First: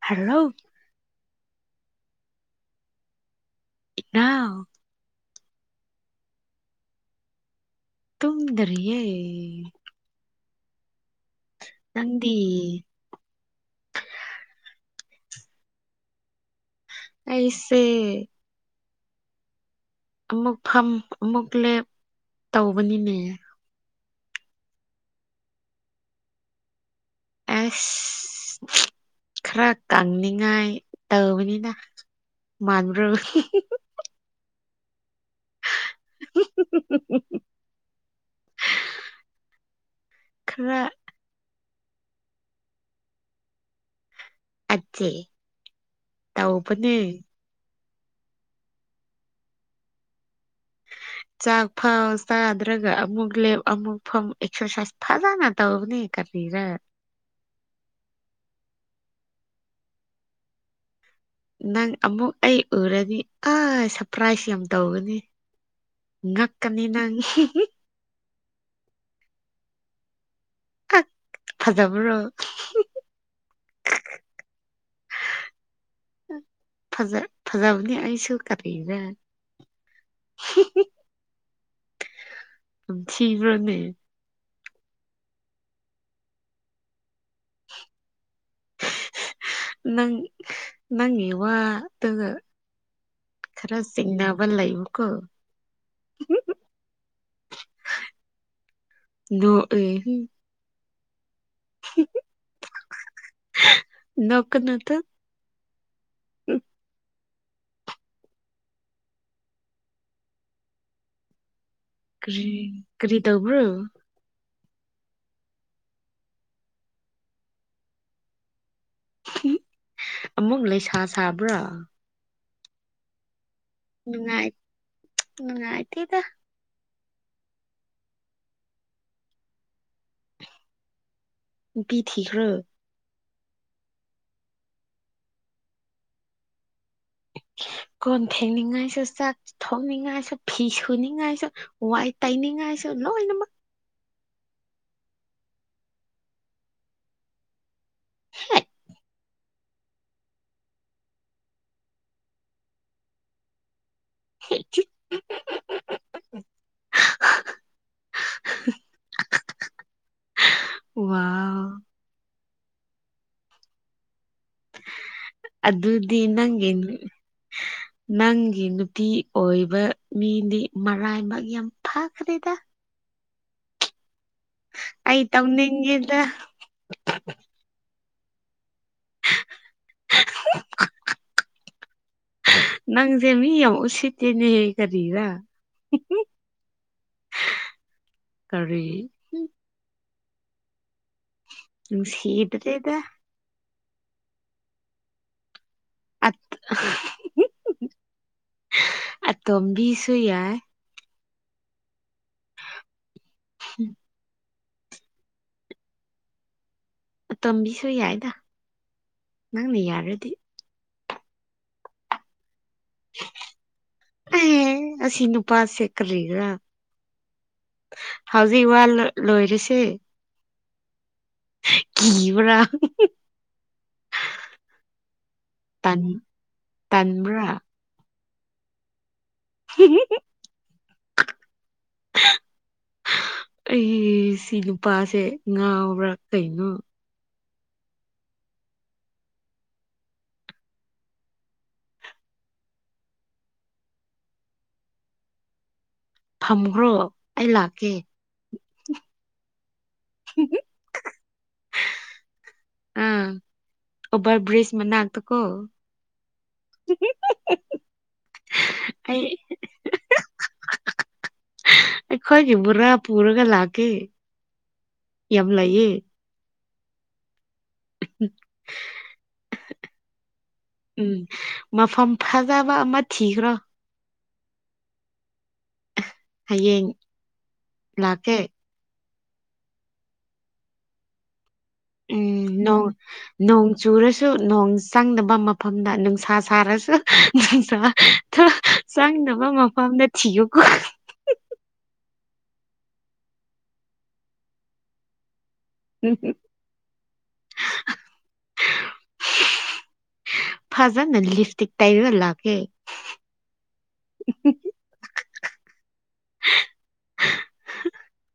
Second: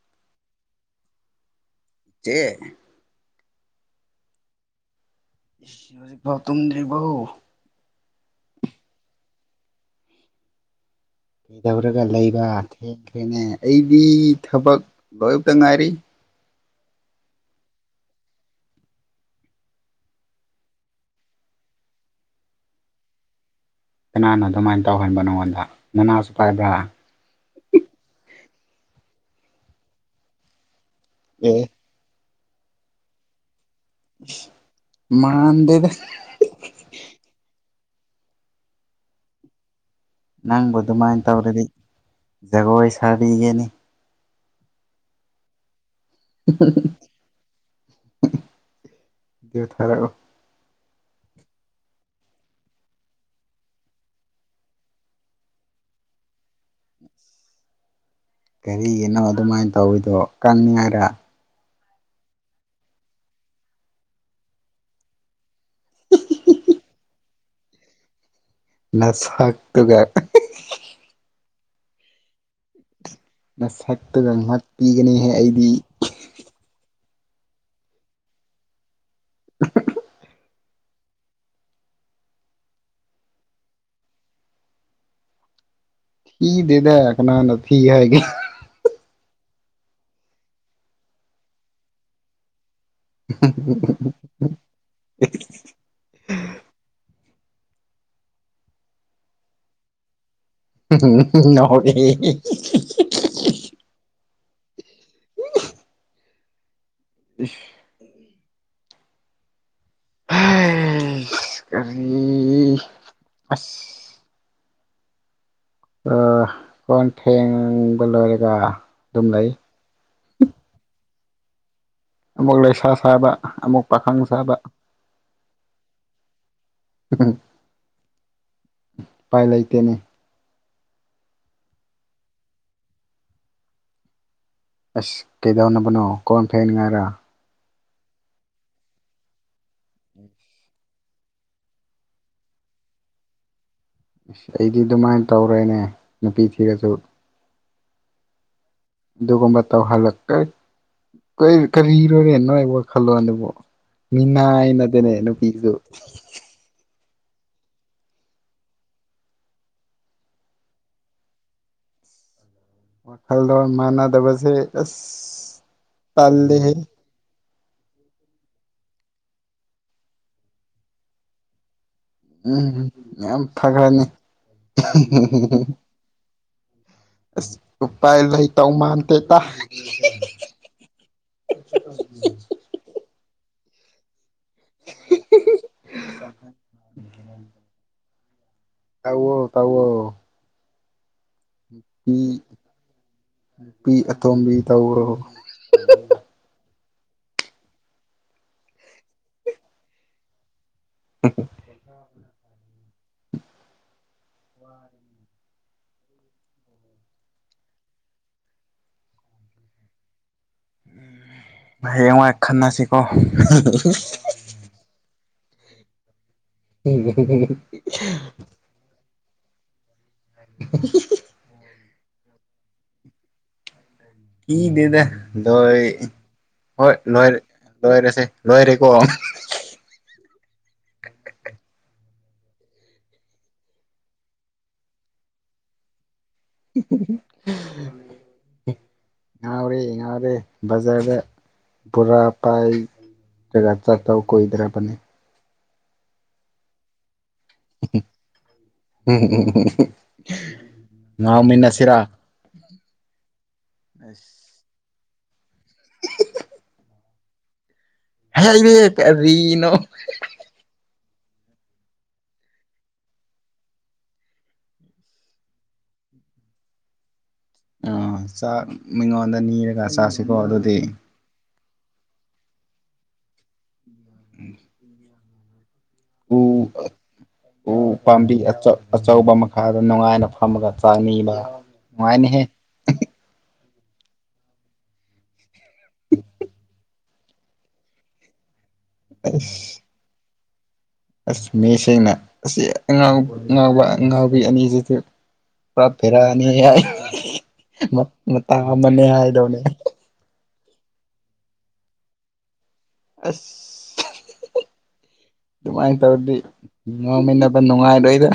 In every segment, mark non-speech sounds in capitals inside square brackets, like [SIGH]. hello ꯆꯦ ꯏꯅꯥꯎ ꯍꯧꯖꯤꯛꯐꯥꯎ ꯇꯨꯝꯗ꯭ꯔꯤꯕꯣ ꯇꯨꯝꯗꯔꯤꯌꯦ ꯀꯩꯗꯧꯔꯒ ꯅꯪꯗꯤ ꯂꯩꯕ ꯊꯦꯡꯈ꯭ꯔꯦꯅꯦ ꯑꯩꯗꯤ ꯊꯕꯛ ꯂꯣꯢꯕꯇ ꯉꯥꯢꯔꯤ ꯑꯩꯁꯦ ꯑꯃꯨꯛ ꯐꯝ ꯑꯃꯨꯛ ꯂꯦꯞ ꯇꯧꯕꯅꯤꯅꯦ ꯀꯅꯥꯅ ꯑꯗꯨꯃꯥꯏꯅ ꯇꯧꯍꯟꯕ ꯅꯉꯣꯟꯗ ꯅꯅꯥꯁꯨ ꯄꯥꯏꯕ꯭ꯔꯥ ꯑꯁ ꯈꯔ ꯀꯪꯅꯤꯡꯉꯥꯏ ꯑꯦ ꯇꯧꯕꯅꯤꯅ ꯃꯥꯟꯕ꯭ꯔꯣ ꯍꯨ ꯍꯨ ꯍꯨ ꯃꯥꯥꯟꯗꯦꯗ ꯅꯪꯕꯨ ꯈꯔ ꯑꯗꯨꯃꯥꯏꯅ ꯇꯧꯔꯗꯤ ꯖꯒꯣꯏ ꯁꯥꯕꯤꯒꯦꯅꯦ ꯑꯠꯆꯦ ꯇꯧꯕꯅꯦ ꯚꯤꯗꯤꯑꯣ ꯊꯥꯔꯛꯑꯣ [INAUDIBLE] ꯆꯥꯛ ꯐꯥꯎ ꯆꯥꯗ꯭ꯔꯒ ꯑꯃꯨꯛ ꯂꯦꯞ ꯑꯃꯨꯛ ꯐꯝ ꯑꯦꯛꯁꯔꯁꯥꯏꯁ ꯐꯖꯅ ꯇꯧꯕꯅꯦ ꯀꯔꯤꯔ [INAUDIBLE] ꯀꯔꯤꯒꯤꯅꯣ ꯑꯗꯨꯃꯥꯏꯅ ꯇꯧꯋꯤꯗꯣ ꯀꯪꯅꯤꯉꯥꯏꯔ ꯅꯪ ꯑꯃꯨꯛ ꯑꯩ ꯎꯔꯗꯤ ꯑꯁ ꯁꯔꯄ꯭ꯔꯥꯏꯖ ꯌꯥꯝ ꯇꯧꯒꯅꯤ ꯉꯛꯀꯅꯤ ꯅꯪ ꯅꯁꯛꯇꯨꯒ ꯀꯛ ꯐꯖꯕꯔꯣ ꯍꯨ ꯍꯨ ꯅꯁꯛꯇꯨꯒ ꯉꯥꯛꯄꯤꯒꯅꯤꯍꯦ ꯑꯩꯗꯤ ꯐꯖ ꯐꯖꯥꯕꯅꯦ ꯑꯩꯁꯨ ꯀꯔꯤꯔꯥ ꯍꯨꯝ ꯍꯨ ꯌꯥꯝ ꯊꯤꯕ꯭ꯔꯅꯦ ꯊꯤꯗꯦꯗ ꯀꯅꯥꯅ ꯊꯤ ꯍꯥꯏꯒꯦ ꯅꯪ ꯅꯪꯒꯤ ꯋꯥꯇꯨꯒ ꯈꯔ ꯆꯤꯡꯅꯕ ꯂꯩꯕꯀꯣ ꯅꯣꯛꯑꯦ ꯍꯨꯡ ꯎꯝꯍꯨ ꯎꯝꯍꯨ ꯅꯥꯎꯑꯦ ꯍꯦꯍꯦꯍꯦ ꯅꯣꯛꯀꯅꯨꯇ ꯢꯁ ꯍꯩꯁ ꯀꯔꯤ ꯀꯔꯤ ꯇꯧꯕ꯭ꯔꯣ ꯑꯁ ꯑꯥ ꯀꯣꯟ ꯐꯦꯡꯕ ꯂꯣꯢꯔꯒ ꯑꯃꯨꯛ ꯂꯩꯁꯥ ꯁꯥꯕ꯭ꯔꯥ ꯑꯃꯨꯛ ꯂꯩꯁꯥ ꯁꯥꯕ ꯑꯃꯨꯛ ꯄꯥꯈꯪ ꯅꯨꯡꯉꯥꯏ ꯁꯥꯕ ꯅꯨꯡꯉꯥꯏꯇꯦꯗ ꯎꯝꯍꯨ ꯄꯥꯏ ꯂꯩꯇꯦꯅꯦ ꯅꯨꯄꯤ ꯊꯤꯈ꯭ꯔꯣ ꯑꯁ ꯀꯩꯗꯧꯅꯕꯅꯣ ꯀꯣꯟ ꯐꯦꯡꯅꯤꯉꯥꯢꯔ ꯀꯣꯟ ꯐꯦꯡꯅꯤꯡꯉꯥꯏꯁꯨ ꯆꯥꯛ ꯊꯣꯡꯅꯤꯡꯉꯥꯏꯁꯨ ꯐꯤ ꯁꯨꯅꯤꯡꯉꯥꯏꯁꯨ ꯋꯥꯏ ꯇꯩꯅꯤꯡ ꯥꯉꯥꯢꯁꯨ ꯂꯣꯢꯅꯃꯛ ꯏꯁ ꯑꯩꯗꯤ ꯑꯗꯨꯃꯥꯏꯅ ꯇꯧꯔꯣꯢꯅꯦ ꯅꯨꯄꯤ ꯊꯤꯔꯁꯨ ꯍꯦꯛ ꯑꯗꯨꯒꯒꯨꯝꯕ ꯇꯧꯍꯜꯂꯛ ꯇꯩ ꯀꯩ ꯀꯔꯤꯔꯣꯅꯦ ꯅꯣꯏ ꯋꯥꯈꯜꯂꯣꯟꯗꯨꯕꯣ ꯃꯤꯅꯥꯢ ꯍꯦꯛ ꯅꯠꯇꯦ ꯅꯦ ꯅꯨꯄꯤꯗꯨ [UNINTELLIGIBLE] [UNINTELLIGIBLE] ꯋꯥꯎ ꯋꯥꯈꯜ ꯂꯣꯟ ꯃꯅꯥ ꯗꯕꯁꯦ ꯑꯁ ꯑꯗꯨꯗꯤ ꯇꯜꯂꯤ ꯅꯪꯒꯤ ꯍꯦ ꯅꯪꯒꯤ ꯅꯨꯄꯤ ꯑꯣꯏꯕ ꯃꯤꯗꯤ ꯃꯔꯥꯏꯕꯛ ꯌꯥꯝ ꯐꯥꯈ꯭ꯔꯦꯗ ꯎꯝ ꯌꯥꯝ ꯐꯈ꯭ꯔꯅꯤ ꯑꯩ ꯇꯧꯅꯤꯡꯉꯦꯗ ꯑꯁ ꯎꯄꯥꯢꯂꯩ ꯇꯧ ꯃꯥꯟꯇꯦ ꯇ [UNINTELLIGIBLE] ꯅꯪꯁꯦ ꯃꯤ ꯌꯥꯝ ꯎꯁꯤꯠꯇꯦꯅꯦ ꯀꯔꯤꯔ [UNINTELLIGIBLE] ꯇꯧꯌꯣ ꯇꯧꯌꯣ ꯄꯤ ꯅꯨꯡꯁꯤꯗ꯭ꯔꯦꯗ ꯄꯤ ꯑꯇꯣꯝꯕꯤ ꯇꯧꯔꯣ [UNINTELLIGIBLE] ꯑꯇꯣꯝꯕꯤꯁꯨ ꯌꯥꯏ [UNINTELLIGIBLE] [UNINTELLIGIBLE] ꯑꯇꯣꯝꯕꯤꯁꯨ ꯌꯥꯏꯗ ꯅꯪꯅ ꯌꯥꯔꯗꯤ ꯍꯥꯌꯦꯡꯋꯥꯢ ꯈꯠꯅꯁꯦ ꯀꯣ ꯄꯥ ꯁꯦ ꯀꯔꯤꯒꯥ ꯍꯧꯖꯤꯛ ꯋꯥ ꯂꯣ ꯂꯣꯏꯔꯁꯦ [UNINTELLIGIBLE] ꯀꯤꯕ꯭ꯔꯥ ꯀꯤꯗꯦꯗ ꯂꯣꯏ ꯇꯟ ꯍꯣꯏ ꯂꯣꯏꯔ ꯇꯟꯕ꯭ꯔꯥ ꯂꯣꯏꯔꯁꯦ ꯂꯣꯢꯔꯦꯀꯣ [UNINTELLIGIBLE] [UNINTELLIGIBLE] [UNINTELLIGIBLE] ꯑꯩ ꯁꯤ ꯅꯨꯄꯥꯁꯦ ꯉꯥꯎꯕ꯭ꯔꯥ ꯀꯩꯅꯣ [UNINTELLIGIBLE] ꯉꯥꯎꯔꯦ ꯉꯥꯎꯔꯦ ꯕꯖꯥꯔꯗ ꯕꯣꯔꯥ ꯄꯥꯏ ꯖꯒꯥ ꯆꯠꯇꯧ ꯀꯨꯏ ꯗꯔꯕꯅꯤ ꯐꯝꯈ꯭ꯔꯣ ꯑꯩ ꯂꯥꯛꯀꯦ [UNINTELLIGIBLE] ꯉꯥꯎꯃꯤꯟꯅ ꯁꯤꯔꯥ ꯑꯥ ꯑꯣꯕꯔ ꯕ꯭ꯔꯤꯖ ꯃꯅꯥꯛꯇꯀꯣ [UNINTELLIGIBLE] ꯍꯥꯏꯔꯦ ꯑꯩ ꯀꯔꯤꯅꯣ ꯑꯩꯈꯣꯏꯒꯤ ꯕꯨꯔꯥ ꯄꯨꯔꯒ ꯂꯥꯛ ꯀꯦ ꯌꯝ ꯂꯩꯌꯦ ꯑꯣ ꯆꯥꯛ ꯃꯤꯉꯣꯟꯗ ꯅꯤꯔꯒ ꯆꯥꯁꯤꯀꯣ ꯑꯗꯨ ꯎꯝ ꯃꯐꯝ ꯐꯖꯕ ꯑꯃ ꯊꯤꯈ꯭ꯔꯣ ꯎ ꯍꯌꯦꯡ ꯎ ꯄꯥꯝꯕꯤ ꯂꯥꯛꯀꯦ ꯑꯆꯧ ꯑꯆꯧꯕ ꯃꯈꯥꯗ ꯅꯨꯡꯉꯥꯏꯅ ꯐꯝꯃꯒ ꯆꯥꯅꯤꯕ ꯅꯨꯡꯉꯥꯏꯅꯤꯍꯦ ꯎꯝ ꯅꯣꯡ ꯅꯣꯡ ꯆꯨꯔꯁꯨ ꯅꯣꯡ ꯆꯪꯗꯕ ꯃꯐꯝꯗ ꯅꯨꯡꯁꯥ ꯁꯥꯔꯁꯨ ꯅꯨꯡꯁꯥ ꯆꯪꯗꯕ ꯑꯁ ꯃꯐꯝꯗ ꯊꯤꯌꯨ ꯑꯁ ꯃꯤꯁꯤꯡꯅ ꯑꯁꯤ ꯑꯉꯥꯎꯕ ꯑꯥ ꯉꯥꯎꯕ ꯑꯉꯥꯎꯕꯤ ꯑꯅꯤꯁꯤꯗꯤ ꯄꯨꯔ ꯕꯦꯔꯅꯤ ꯍꯥꯏ ꯃ ꯃꯇꯥ ꯑꯃꯅꯤ ꯍꯥꯏꯗꯧꯅꯦ ꯐꯖꯟ ꯅ ꯂꯤꯐꯇꯤꯛ ꯇꯩꯔꯒ ꯂꯥꯛꯀꯦ ꯑꯁ ꯎꯝꯍꯨꯝ ꯍꯨꯝ ꯑꯗꯨꯃꯥꯏ ꯇꯧꯔꯗꯤ ꯉꯥꯡꯃꯤꯟꯅꯕ ꯅꯨꯡꯉꯥꯏꯔꯣꯏꯗ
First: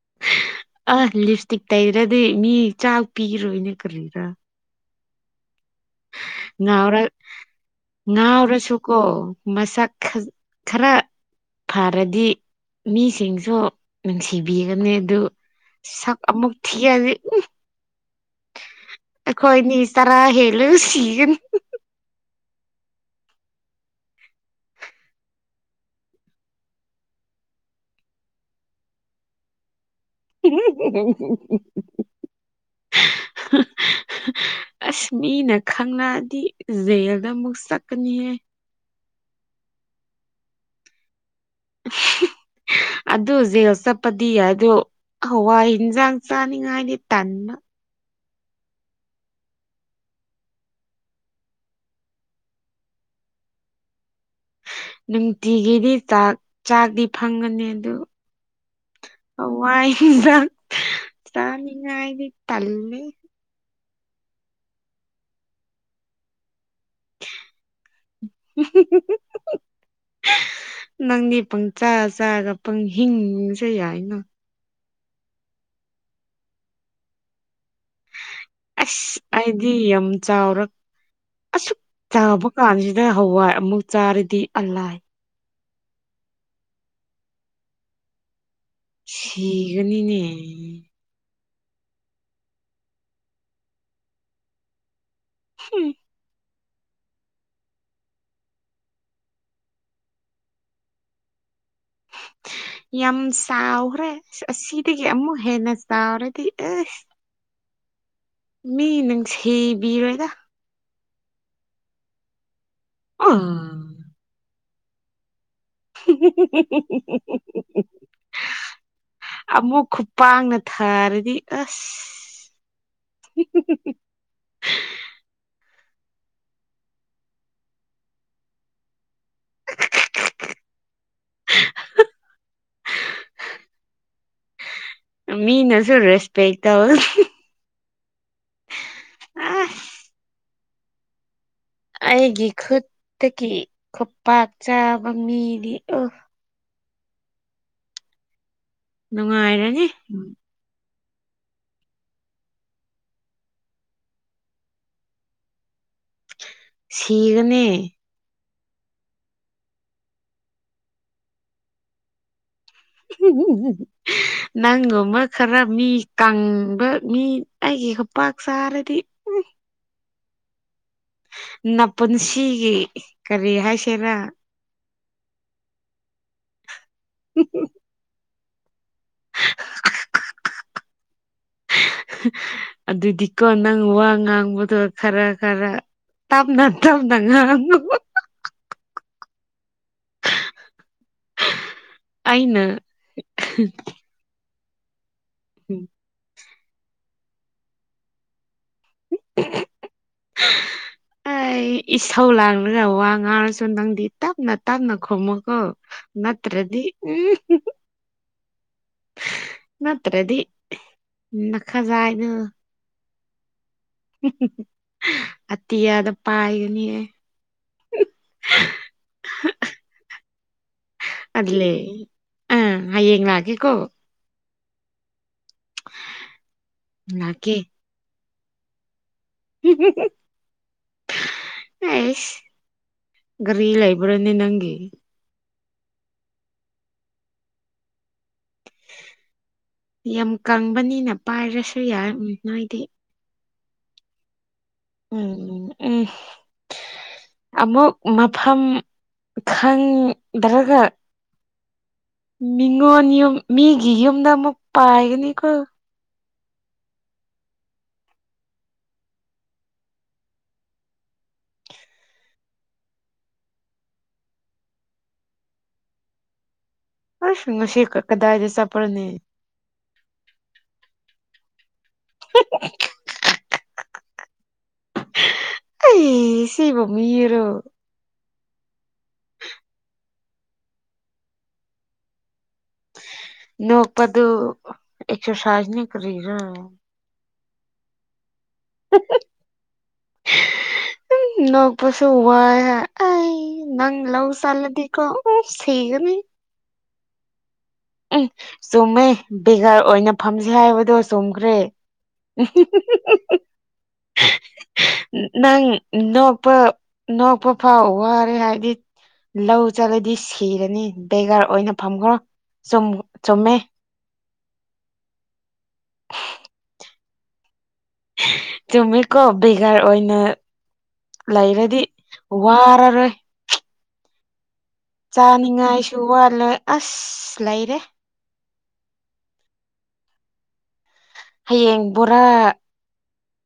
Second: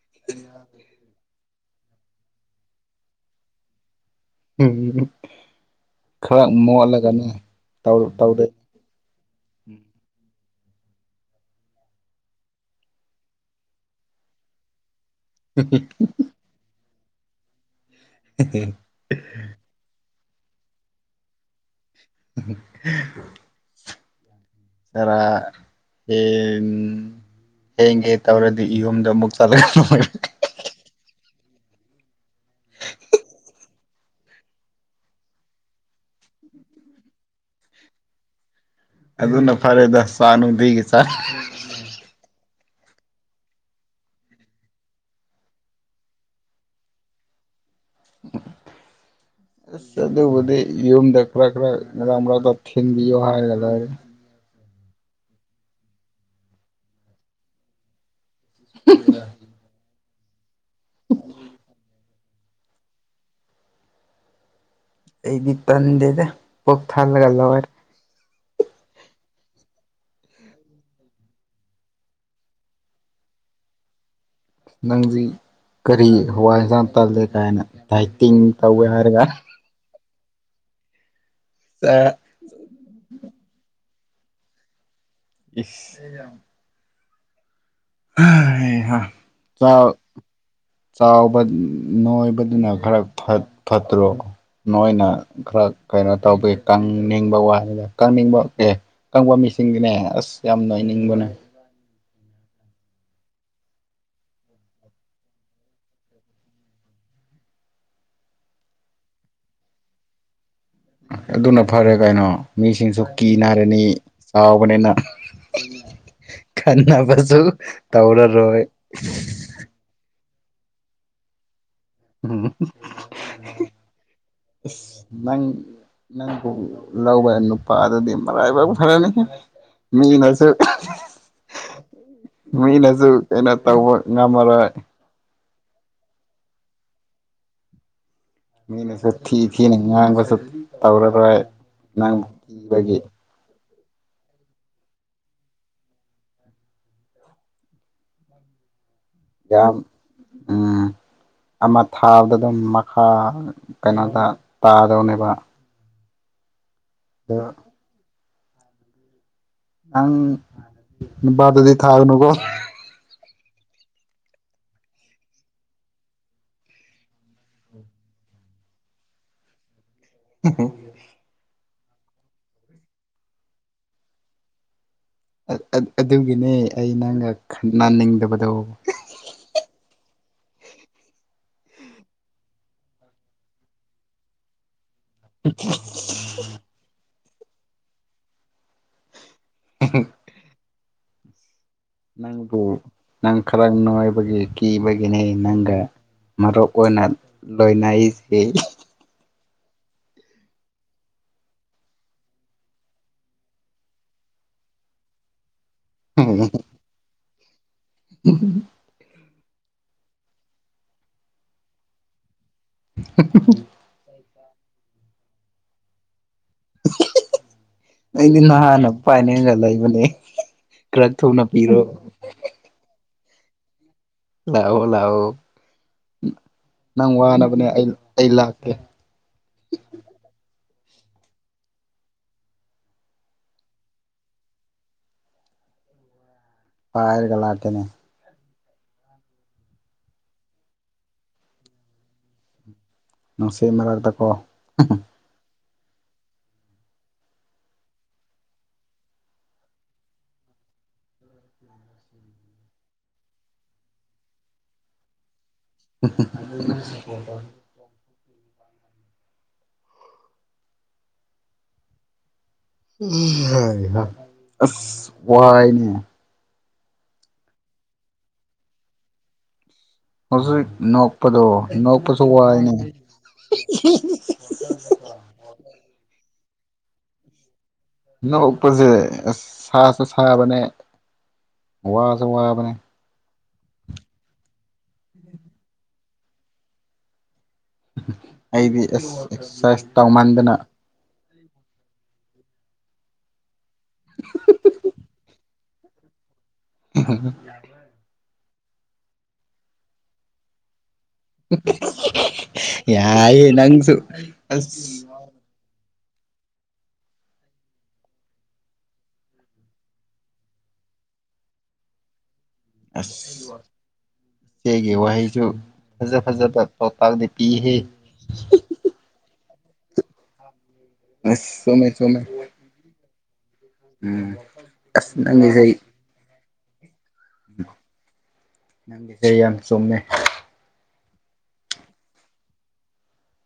[UNINTELLIGIBLE] ꯇꯤꯛ ꯇꯩꯔꯗꯤ ꯃꯤ ꯆꯥꯛ ꯄꯤꯔꯣꯏꯅꯦ ꯀꯔꯤ ꯎꯝ ꯅꯥꯎꯔ ꯇꯧꯗꯣꯏ ꯅꯥꯎꯔꯁꯨꯨꯀꯣ ꯃꯁꯛ ꯈ ꯈꯔ ꯐꯔꯗꯤ ꯃꯤꯁꯤꯡꯁꯨ ꯅꯨꯡꯁꯤꯕꯤꯒꯅꯤ ꯑꯗꯨ ꯁꯛ ꯑꯃꯨꯛ ꯊꯤꯌꯥꯗꯤ ꯑꯩꯈꯣꯏꯅꯤ ꯆꯥꯔꯥ ꯍꯦꯜꯂꯨ ꯁꯤꯒꯅꯤ ꯎꯝꯍꯨ ꯍꯥ ꯆꯔꯥ ꯍꯦꯟ ꯍꯦꯟꯒꯦ ꯇꯧꯔꯗꯤ ꯏꯌꯨꯝꯗ ꯑꯃꯨꯛ ꯆꯠꯂ ꯂꯣꯏꯔꯦ [UNINTELLIGIBLE] [UNINTELLIGIBLE] ꯑꯁ ꯃꯤꯅ ꯈꯪꯂꯛꯑꯗꯤ ꯖꯦꯜꯗ ꯑꯃꯨꯛ ꯆꯠꯀꯅꯤꯍꯦ ꯑꯗꯨꯅ ꯐꯔꯦꯗ ꯆꯥ ꯅꯨꯡꯙꯤꯒꯤ ꯆꯥ ꯑꯗꯨ ꯖꯦꯜ ꯆꯠꯄꯗꯤ ꯌꯥꯏ ꯑꯗꯣ ꯍꯋꯥꯏ ꯍꯤꯟꯖꯥꯡ ꯆꯥꯅꯤꯡꯉꯥꯏꯗꯤ ꯇꯟꯕ ꯑꯁ ꯑꯗꯨꯕꯨꯗꯤ ꯌꯨꯝꯗ ꯈꯔ ꯈꯔ [UNINTELLIGIBLE] ꯊꯤꯟꯕꯤꯌꯣ ꯍꯥꯏꯔꯒ ꯂꯣꯏꯔꯦ ꯅꯨꯡꯇꯤꯒꯤꯗꯤ ꯆꯥꯛ ꯆꯥꯛꯗꯤ ꯐꯪꯉꯅꯤ ꯑꯗꯨ ꯍꯋꯥꯏ ꯍꯤꯟꯁꯥꯡ ꯆꯥꯅꯤꯡꯉꯥꯏꯒꯤ ꯇꯜꯂꯤ ꯑꯩꯗꯤ ꯇꯥꯟꯗꯦꯗ ꯄꯨꯛ ꯊꯜꯂꯒ ꯂꯣꯏꯔꯦ ꯎꯝ ꯍꯨ ꯍꯨꯝ ꯍꯨ ꯎꯝ ꯍꯨ ꯅꯪꯗꯤ ꯄꯪꯆ ꯆꯥꯔꯒ ꯄꯪꯍꯤꯡ ꯍꯤꯡꯕꯁꯨ ꯌꯥꯏꯅ ꯅꯪꯖꯤ ꯀꯔꯤ ꯍꯋꯥꯏ ꯍꯦꯟꯖꯥꯡ ꯇꯜꯂꯦ ꯀꯥꯏꯅ ꯥ ꯗꯥꯏꯇꯤꯡ ꯇꯧꯋꯦ ꯑꯁ ꯍꯥꯏꯔꯒ ꯑꯩꯗꯤ ꯌꯥꯝ ꯆꯥꯎꯔꯛ ꯑꯁꯨꯛ ꯆꯥꯛ ꯆꯥꯎꯕ ꯀꯥꯟꯁꯤꯗ ꯍꯋꯥꯏ ꯑꯃꯨꯛ ꯆꯥꯔꯗꯤ ꯑꯜꯂꯥꯏ ꯏꯁ ꯍꯥꯍꯩꯍꯥ ꯆꯥꯎ ꯁꯤꯒꯅꯤꯅꯦ ꯆꯥꯎ ꯅꯣꯏꯕꯗꯨꯅ ꯈꯔ ꯐꯠ ꯐꯠꯇ꯭ꯔꯣ ꯅꯣꯏꯅ ꯈꯔ ꯍꯨꯝ ꯀꯩꯅꯣ ꯇꯧꯕꯤ ꯀꯪꯅꯤꯡꯕ ꯋꯥꯅꯤꯗ ꯀꯪꯅꯤꯡꯕ ꯑꯦ ꯀꯪꯕ ꯃꯤꯁꯤꯡꯗꯤꯅꯦ ꯑꯁ ꯌꯥꯝ ꯂꯣꯏꯅꯤꯡꯕꯅꯦ [UNINTELLIGIBLE] ꯌꯥꯝ ꯁꯥꯎꯒ꯭ꯔꯦ ꯑꯁꯤꯗꯒꯤ ꯑꯃꯨꯛ ꯍꯦꯟꯅ ꯆꯥꯎꯔꯗꯤ ꯑꯦ ꯃꯤ ꯅꯪꯁꯤꯕꯤꯔꯣꯏꯗ ꯑꯗꯨꯅ ꯐꯔꯦ ꯀꯩꯅꯣ ꯃꯤꯁꯤꯡꯁꯨ ꯑꯥ ꯀꯤꯅꯔꯅꯤ ꯆꯥꯎꯕꯅꯤꯅ ꯈꯟꯅꯕꯁꯨ ꯇꯧꯔꯔꯣꯏ ꯄꯥꯡꯅ ꯊꯥꯔꯗꯤ ꯑꯁ ꯏꯁ ꯅꯪ ꯅꯪꯕꯨ ꯂꯧꯕ ꯅꯨꯄꯥꯗꯨꯗꯤ ꯃꯔꯥꯏꯕꯛ ꯐꯔꯅꯤ ꯃꯤꯅꯁꯨ ꯃꯤꯅꯖꯨ ꯀꯩꯅꯣ ꯇꯧꯕ ꯉꯝꯃꯔꯣꯏ ꯃꯤꯅꯖꯨ ꯔꯦꯁꯄꯦꯛ ꯇꯧꯔ ꯃꯤꯅꯁꯨ ꯊꯤ ꯊꯤꯅ ꯉꯥꯡꯕꯁꯨ ꯇꯧꯔꯔꯣꯏ ꯅꯪ ꯑꯩꯒꯤ ꯀꯤꯕꯒꯤ ꯈꯨꯠꯇꯒꯤ ꯈꯨꯄꯥꯛ ꯆꯥꯕ ꯃꯤꯗꯤ ꯑꯣ ꯌꯥꯝ ꯅꯨꯡꯉꯥꯏꯔꯅꯤ ꯎꯝ ꯑꯃ ꯊꯥꯕꯗ ꯑꯗꯨꯝ ꯃꯈꯥ ꯀꯩꯅꯣꯗꯥ ꯇꯥꯗꯧꯅꯦꯕꯥ ꯁꯤꯒꯅꯤ ꯅꯪ ꯅꯨꯄꯥꯗꯨꯗꯤ ꯊꯥꯒꯅꯨꯀꯣ ꯍꯨꯝ ꯍꯨꯝ ꯍꯨꯝ ꯅꯪꯒꯨꯝꯕ ꯈꯔ ꯃꯤ ꯀꯪꯕ ꯃꯤ ꯑꯩꯒꯤ ꯈꯨꯄꯥꯛ ꯆꯥꯔꯗꯤ ꯎꯝ ꯍꯨꯍꯨ ꯅꯥꯄꯨꯟꯁꯤꯒꯤ ꯀꯔꯤ ꯍꯥꯏꯁꯦꯔꯥ ꯑꯥ ꯑꯥ ꯑꯗꯨꯒꯤꯅꯦ ꯑꯩ ꯅꯪꯒ ꯈꯪꯅꯥꯅꯤꯡꯗꯕꯗꯣ [UNINTELLIGIBLE] ꯑꯗꯨꯗꯤꯀꯣ ꯅꯪ ꯋꯥ ꯉꯥꯡꯕꯗꯣ ꯈꯔ ꯈꯔ ꯇꯥꯞꯅ ꯇꯞꯅ ꯉꯥꯡꯉꯣ [UNINTELLIGIBLE] [UNINTELLIGIBLE] ꯅꯪꯕꯨ ꯑꯩꯅ ꯅꯪ ꯈꯔ ꯅꯣꯏꯕꯒꯤ ꯀꯤꯕꯒꯤꯅꯦ ꯅꯪꯒ ꯃꯔꯨꯞ ꯑꯣꯏꯅ ꯂꯣꯏꯅꯩꯁꯤ [UNINTELLIGIBLE] ꯑꯩ ꯏꯁꯧ ꯂꯥꯡꯂ ꯋꯥ ꯉꯥꯡꯔꯁꯨ ꯅꯪꯗꯤ ꯇꯞꯅ ꯇꯞꯅ ꯈꯨꯝꯃꯨꯀꯣ ꯅꯠꯇ꯭ꯔꯗꯤ ꯎꯝ ꯍꯨꯝ ꯍꯨꯝ [UNINTELLIGIBLE] [UNINTELLIGIBLE] ꯅꯠꯇ꯭ꯔꯗꯤ ꯅꯈꯖꯥꯏꯗꯣ [UNINTELLIGIBLE] ꯍꯨꯝ ꯍꯨꯝ ꯑꯇꯤꯌꯥꯗ ꯄꯥꯏꯒꯅꯤꯌꯦ ꯑꯩꯗꯤ ꯅꯍꯥꯟꯅ ꯄꯥꯏꯅꯤꯡꯒ ꯂꯩꯕꯅꯦ ꯈꯔꯛ ꯊꯨꯅ ꯑꯗꯨꯂꯦ ꯄꯤꯔꯣ ꯑꯥ ꯍꯌꯦꯡ ꯂꯥꯛꯀꯦꯀꯣ ꯂꯥꯛꯑꯣ ꯂꯥꯛꯑꯣ ꯅꯪ ꯂꯥꯛꯀꯦ ꯋꯥꯅꯕꯅꯦ ꯑꯩ ꯑꯩ ꯂꯥꯛꯀꯦ ꯑꯦꯁ ꯒ꯭꯭ꯥꯔꯤ ꯂꯩꯥꯕ꯭ꯔꯅꯦ ꯅꯪꯒꯤ ꯄꯥꯥꯏꯔꯒ ꯂꯥꯛꯀꯦꯅꯦ ꯌꯥꯝ ꯀꯪꯕꯅꯤꯅ ꯄꯥꯏꯔꯁꯨ ꯌꯥ ꯅꯣꯏꯗꯤ ꯅꯨꯡꯁꯤꯠ ꯃꯔꯛꯇꯀꯣ ꯎꯝ ꯎꯝ ꯑꯃꯨꯛ ꯃꯐꯝ ꯈꯪꯗ꯭ꯔꯒ ꯃꯤꯉꯣꯟ ꯌꯨꯝ ꯃꯤꯒꯤ ꯌꯨꯝꯗ ꯑꯃꯨꯛ ꯄꯥꯏꯒꯅꯤꯀꯣ [UNINTELLIGIBLE] [UNINTELLIGIBLE] ꯍꯩ ꯍꯥ ꯑꯁ ꯋꯥꯏꯅꯦ ꯑꯁ ꯉꯁꯤ ꯀꯗꯥꯏꯗꯥ ꯆꯠꯄ꯭ꯔꯥꯅꯦ ꯍꯧꯖꯤꯛ ꯅꯣꯛꯄꯗꯣ ꯅꯣꯛꯄꯖꯨ ꯋꯥꯏꯅꯦ [UNINTELLIGIBLE] [UNINTELLIGIBLE] ꯑꯩ ꯁꯤꯕꯣ ꯃꯤꯔꯣ ꯅꯣꯛꯄꯖꯦ ꯑꯁ ꯁꯥꯁꯨ ꯁꯥꯕꯅꯦ ꯋꯥꯁꯨ ꯋꯥꯕꯅꯦ ꯅꯣꯛꯄꯥꯗꯨ ꯑꯦꯛꯁꯔꯁꯥꯏꯖꯅꯦ ꯀꯔꯤꯔꯥ ꯑꯩꯗꯤ ꯑꯁ ꯑꯦꯛꯁꯔꯁꯥꯏꯁ ꯇꯧꯃꯥꯟꯗꯅ ꯅꯣꯛꯄꯁꯨ ꯋꯥꯏ ꯍꯥꯏ ꯑꯩ ꯅꯪ ꯂꯧ ꯆꯠꯂꯗꯤꯀꯣ ꯎꯝ ꯁꯤꯒꯅꯤ [UNINTELLIGIBLE] ꯆꯨꯝꯃꯦ ꯕꯦꯒ꯭ꯔ ꯑꯣꯏꯅ ꯐꯝꯖꯦ ꯍꯥꯏꯕꯗꯣ ꯊꯣꯝꯈ꯭ꯔꯦ ꯌꯥꯏꯌꯦ ꯅꯪꯁꯨ ꯑꯁ [UNINTELLIGIBLE] ꯅꯪ ꯅꯣꯛꯄ ꯅꯣꯛꯄ ꯐꯥꯎ ꯋꯥꯔꯦ ꯍꯥꯏꯗꯤ ꯂꯧ ꯆꯠꯂꯗꯤ ꯁꯤꯔꯅꯤ ꯕꯦꯒ꯭ꯔ ꯑꯣꯏꯅ ꯐꯝꯈ꯭ꯔꯣ ꯆꯨꯝꯃꯦ ꯢꯆꯦꯒꯤ ꯋꯥꯍꯩꯁꯨ ꯐꯖ ꯐꯖꯕ ꯄꯥꯎꯇꯥꯛꯗꯤ ꯄꯤꯍꯦ [UNINTELLIGIBLE] ꯆꯨꯝꯃꯦꯀꯣ ꯚꯦꯒ꯭ꯔ ꯑꯣꯏꯅ ꯑꯁ ꯂꯩꯔꯗꯤ ꯆꯨꯝꯃꯦ ꯆꯨꯝꯃꯦ ꯋꯥꯔꯔꯣꯏ ꯎꯝ ꯑꯁ ꯅꯪꯒꯤꯁꯦ ꯆꯥꯅꯤꯡꯉꯥꯏꯁꯨ ꯋꯥꯠꯂꯦ ꯑꯁ ꯂꯩꯔꯦ ꯅꯪꯒꯤꯁꯦ ꯌꯥꯝ ꯆꯨꯝꯃꯦ ꯍꯌꯦꯡ ꯕꯣꯔꯥ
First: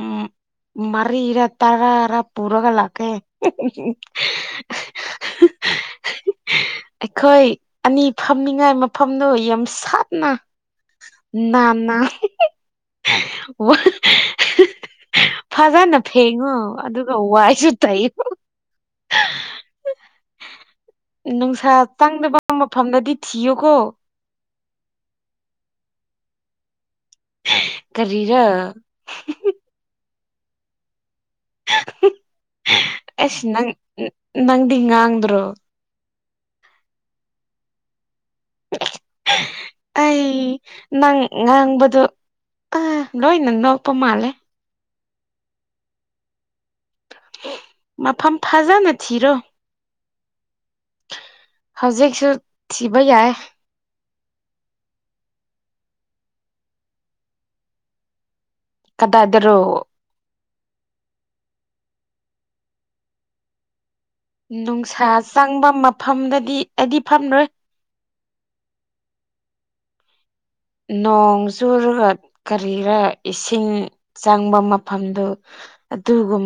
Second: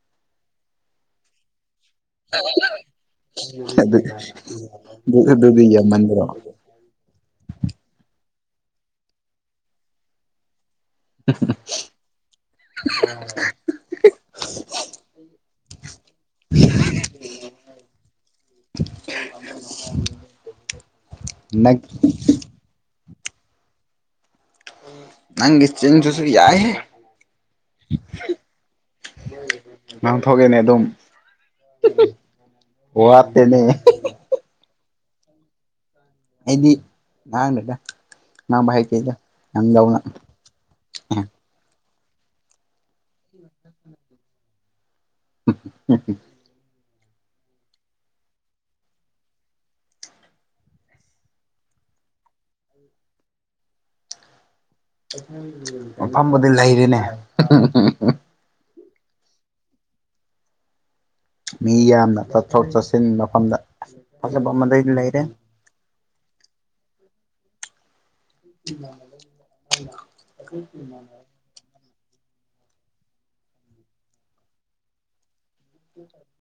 ꯎꯝ ꯃꯔꯤꯔ ꯇꯔꯥꯔ ꯄꯨꯔꯒ ꯂꯥꯛꯀꯦ ꯑꯗꯨ [UNINTELLIGIBLE] ꯑꯗꯨ ꯑꯗꯨꯗꯤ ꯌꯥꯝꯃꯟꯗ꯭ꯔꯣ ꯑꯩꯈꯣꯏ ꯑꯅꯤ ꯐꯝꯃꯤꯉꯥꯏ ꯃꯐꯝꯗꯣ ꯌꯥꯝ ꯁꯥꯠꯅ ꯅꯥꯟꯅ ꯋꯥ [UNINTELLIGIBLE] [UNINTELLIGIBLE] ꯐꯖꯅ ꯐꯦꯡꯉꯣ ꯑꯗꯨꯒ ꯋꯥꯏꯁꯨ ꯇꯩꯌꯨ [UNINTELLIGIBLE] ꯅꯨꯡꯁꯥ ꯅꯪ ꯆꯪꯗꯕ ꯃꯐꯝꯗꯗꯤ ꯊꯤꯌꯨꯀꯣ ꯅꯪꯒꯦ ꯆꯤꯟꯁꯤ ꯌꯥꯢꯌꯦꯍꯦ ꯀꯔꯤꯔ ꯉꯥꯡꯊꯣꯛꯑꯦꯅꯦ ꯑꯗꯨꯝ ꯑꯁ ꯋꯥꯠꯇꯦꯅꯦ ꯅꯪ ꯅꯪꯗꯤ ꯉꯥꯡꯗ꯭ꯔꯣ ꯑꯩꯗꯤ ꯉꯥꯡꯗꯦꯗ ꯉꯥꯡꯕ ꯍꯩꯇꯦꯗ ꯅꯪꯗꯧꯅ ꯑꯩ ꯅꯪ ꯉꯥꯡꯕꯗꯣ ꯑ ꯂꯣꯏ ꯅ ꯅꯣꯄ ꯃꯥꯂꯦ [UNINTELLIGIBLE] ꯃꯐꯝ ꯐꯥꯖꯥꯅ ꯊꯤꯔꯣ ꯍꯧꯖꯤꯛꯁꯨ ꯇꯤꯕ ꯌꯥꯏ ꯃꯄꯥꯝꯕꯨꯗꯤ ꯂꯩꯔꯦꯅꯦ ꯀꯗꯥꯏꯗꯔꯣ ꯃꯤ ꯌꯥꯝꯅ ꯆꯠꯊꯣꯛ ꯆꯠꯁꯤꯟ ꯃꯐꯝꯗ ꯐꯖꯕ ꯑꯃꯗꯤ ꯅꯨꯡꯁꯥ ꯂꯩꯔꯦ ꯆꯪꯕ ꯃꯐꯝꯗꯗꯤ ꯑꯩꯗꯤ ꯐꯝꯂꯣꯏ [UNINTELLIGIBLE] ꯅꯣꯡ ꯆꯨꯔꯒ ꯀꯔꯤꯔꯥ ꯏꯁꯤꯡ ꯆꯪꯕ ꯃꯐꯝꯗꯨ ꯑꯗꯨꯨꯒꯨꯝ